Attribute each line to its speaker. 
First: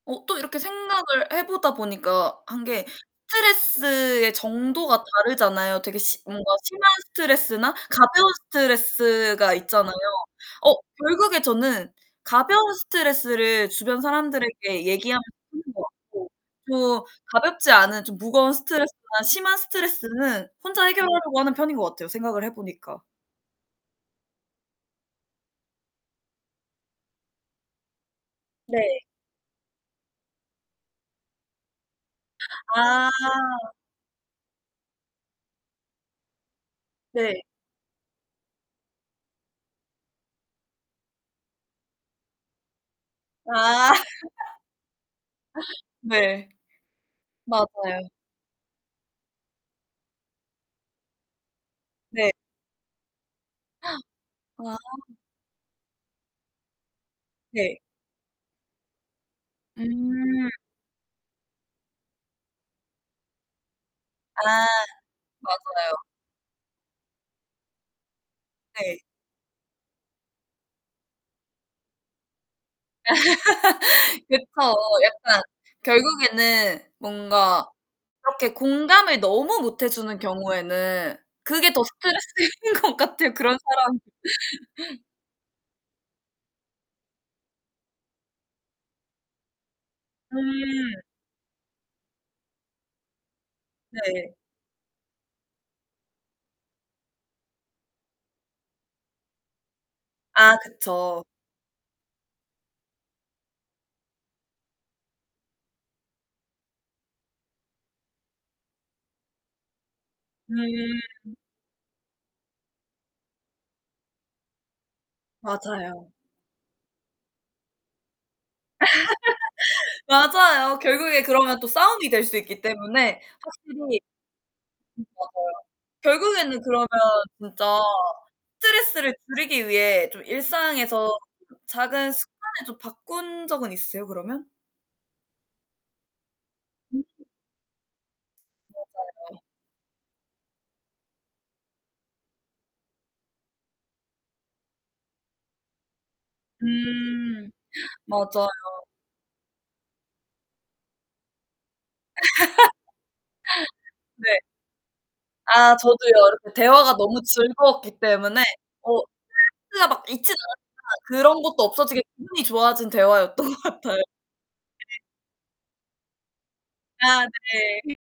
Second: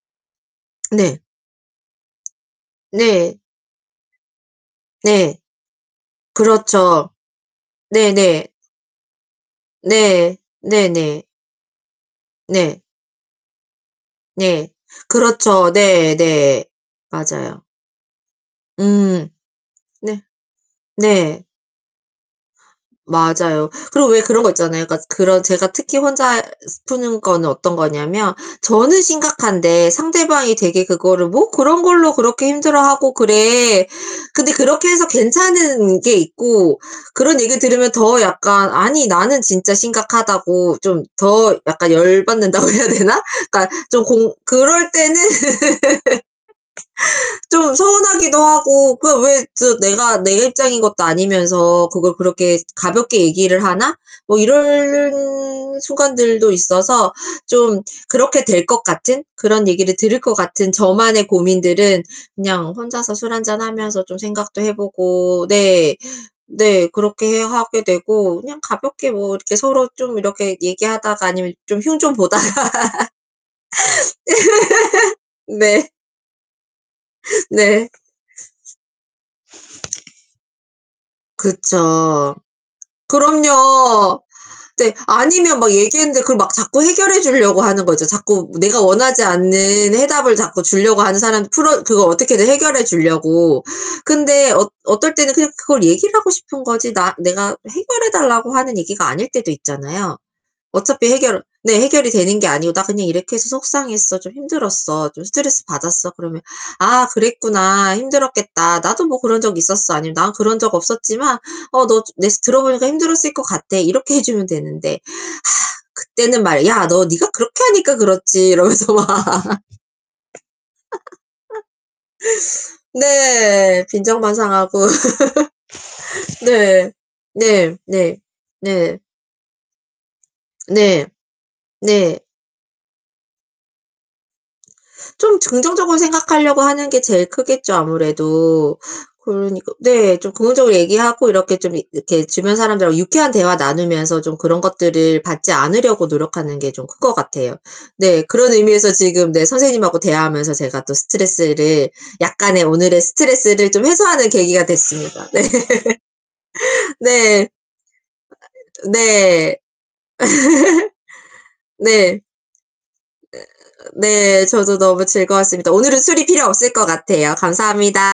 Speaker 1: 어 또 이렇게
Speaker 2: 네.
Speaker 1: 생각을 해 보다 보니까 한 게
Speaker 2: 네.
Speaker 1: 스트레스의 정도가
Speaker 2: 네.
Speaker 1: 다르잖아요. 되게 시 뭔가 심한
Speaker 2: 그렇죠.
Speaker 1: 스트레스나 가벼운
Speaker 2: 네네.
Speaker 1: 스트레스가 있잖아요.
Speaker 2: 네.
Speaker 1: 어
Speaker 2: 네네.
Speaker 1: 결국에 저는 가벼운
Speaker 2: 네.
Speaker 1: 스트레스를 주변
Speaker 2: 네.
Speaker 1: 사람들에게 얘기하는 편인
Speaker 2: 그렇죠.
Speaker 1: 것
Speaker 2: 네
Speaker 1: 같고
Speaker 2: 네.
Speaker 1: 좀
Speaker 2: 맞아요.
Speaker 1: 가볍지 않은 좀 무거운 스트레스나
Speaker 2: 음.
Speaker 1: 심한
Speaker 2: 네.
Speaker 1: 스트레스는 혼자 해결하려고
Speaker 2: 네.
Speaker 1: 하는 편인 것 같아요 생각을 해 보니까.
Speaker 2: 맞아요. 그리고 왜 그런 거 있잖아요. 그니까 그런 제가 특히 혼자 푸는 거는 어떤 거냐면 저는
Speaker 1: 네.
Speaker 2: 심각한데 상대방이 되게 그거를 "뭐 그런 걸로 그렇게
Speaker 1: 아.
Speaker 2: 힘들어하고 그래." 근데 그렇게 해서 괜찮은 게 있고 그런
Speaker 1: 네.
Speaker 2: 얘기 들으면 더 약간 '아니 나는 진짜 심각하다고.' 좀 더 약간 열 받는다고 해야 되나?
Speaker 1: 아.
Speaker 2: 그니까 좀 공 그럴 때는
Speaker 1: 네.
Speaker 2: 좀
Speaker 1: 맞아요.
Speaker 2: 서운하기도 하고 그 왜 저 내가 '내 입장인 것도 아니면서 그걸
Speaker 1: 네.
Speaker 2: 그렇게 가볍게 얘기를 하나?' 뭐
Speaker 1: 아.
Speaker 2: 이럴 순간들도 있어서 좀
Speaker 1: 네.
Speaker 2: 그렇게 될 것 같은 그런 얘기를 들을 것
Speaker 1: 음.
Speaker 2: 같은 저만의 고민들은 그냥 혼자서 술 한잔 하면서 좀
Speaker 1: 아.
Speaker 2: 생각도 해 보고. 네.
Speaker 1: 맞아요.
Speaker 2: 네. 그렇게 해 하게 되고 그냥
Speaker 1: 네.
Speaker 2: 가볍게 뭐 이렇게 서로 좀 이렇게 얘기하다가 아니면 좀 흉 좀 보다가.
Speaker 1: 그쵸 약간
Speaker 2: 네.
Speaker 1: 결국에는 뭔가
Speaker 2: 네.
Speaker 1: 그렇게 공감을 너무 못 해 주는 경우에는 그게 더
Speaker 2: 그쵸.
Speaker 1: 스트레스인 것 같아 그런 사람.
Speaker 2: 그럼요. 네. 아니면 막 얘기했는데 그 막 자꾸 해결해 주려고 하는 거죠. 자꾸 내가 원하지 않는 해답을 자꾸
Speaker 1: 음.
Speaker 2: 주려고 하는 사람 풀어 그거 어떻게든 해결해 주려고.
Speaker 1: 네.
Speaker 2: 근데 어 어떨 때는 그냥 그걸 얘기를 하고 싶은 거지 나 내가 해결해 달라고 하는 얘기가 아닐 때도 있잖아요.
Speaker 1: 아
Speaker 2: 어차피
Speaker 1: 그쵸.
Speaker 2: 해결을 네, 해결이 되는 게 아니고 "나 그냥 이렇게 해서 속상했어. 좀 힘들었어. 좀 스트레스 받았어." 그러면 "아 그랬구나. 힘들었겠다. 나도 뭐 그런 적 있었어." 아니면 "난 그런 적
Speaker 1: 음.
Speaker 2: 없었지만 어 너 내 들어 보니까 힘들었을 것 같아." 이렇게 해 주면 되는데.
Speaker 1: 맞아요.
Speaker 2: 그때는 막 "야 너 니가 그렇게 하니까 그렇지." 이러면서 막.
Speaker 1: 맞아요. 결국에 그러면 또 싸움이 될 수 있기 때문에 확실히 음
Speaker 2: 네.
Speaker 1: 맞아요.
Speaker 2: 빈정만 상하고.
Speaker 1: 결국에는 그러면
Speaker 2: 네. 네.
Speaker 1: 진짜
Speaker 2: 네. 네.
Speaker 1: 스트레스를 줄이기 위해 좀
Speaker 2: 네.
Speaker 1: 일상에서 작은
Speaker 2: 네.
Speaker 1: 습관을 좀 바꾼 적은 있으세요 그러면?
Speaker 2: 좀 저 긍정적으로 생각하려고 하는 게
Speaker 1: 음.
Speaker 2: 제일 크겠죠 아무래도.
Speaker 1: 맞아요
Speaker 2: 그러니까 네 좀 긍정적으로 얘기하고 이렇게 좀 이 이렇게 주변 사람들하고 유쾌한 대화 나누면서 좀 그런 것들을 받지 않으려고 노력하는 게 좀 큰 것
Speaker 1: 음
Speaker 2: 같아요. 네
Speaker 1: 맞아요.
Speaker 2: 그런 의미에서 지금 네 선생님하고 대화하면서 제가 또 스트레스를 약간의 오늘의 스트레스를 좀 해소하는
Speaker 1: 네.
Speaker 2: 계기가 됐습니다. 네.
Speaker 1: 아 저도요. 이렇게 대화가 너무
Speaker 2: 네.
Speaker 1: 즐거웠기 때문에 어
Speaker 2: 네.
Speaker 1: [unintelligible] 막 있진 않았지만 그런 것도 없어지게
Speaker 2: 네.
Speaker 1: 기분이 좋아진 대화였던 것 같아요. 네.
Speaker 2: 네 저도 너무 즐거웠습니다. 오늘은 술이 필요 없을 것
Speaker 1: 아
Speaker 2: 같아요.
Speaker 1: 네.
Speaker 2: 감사합니다.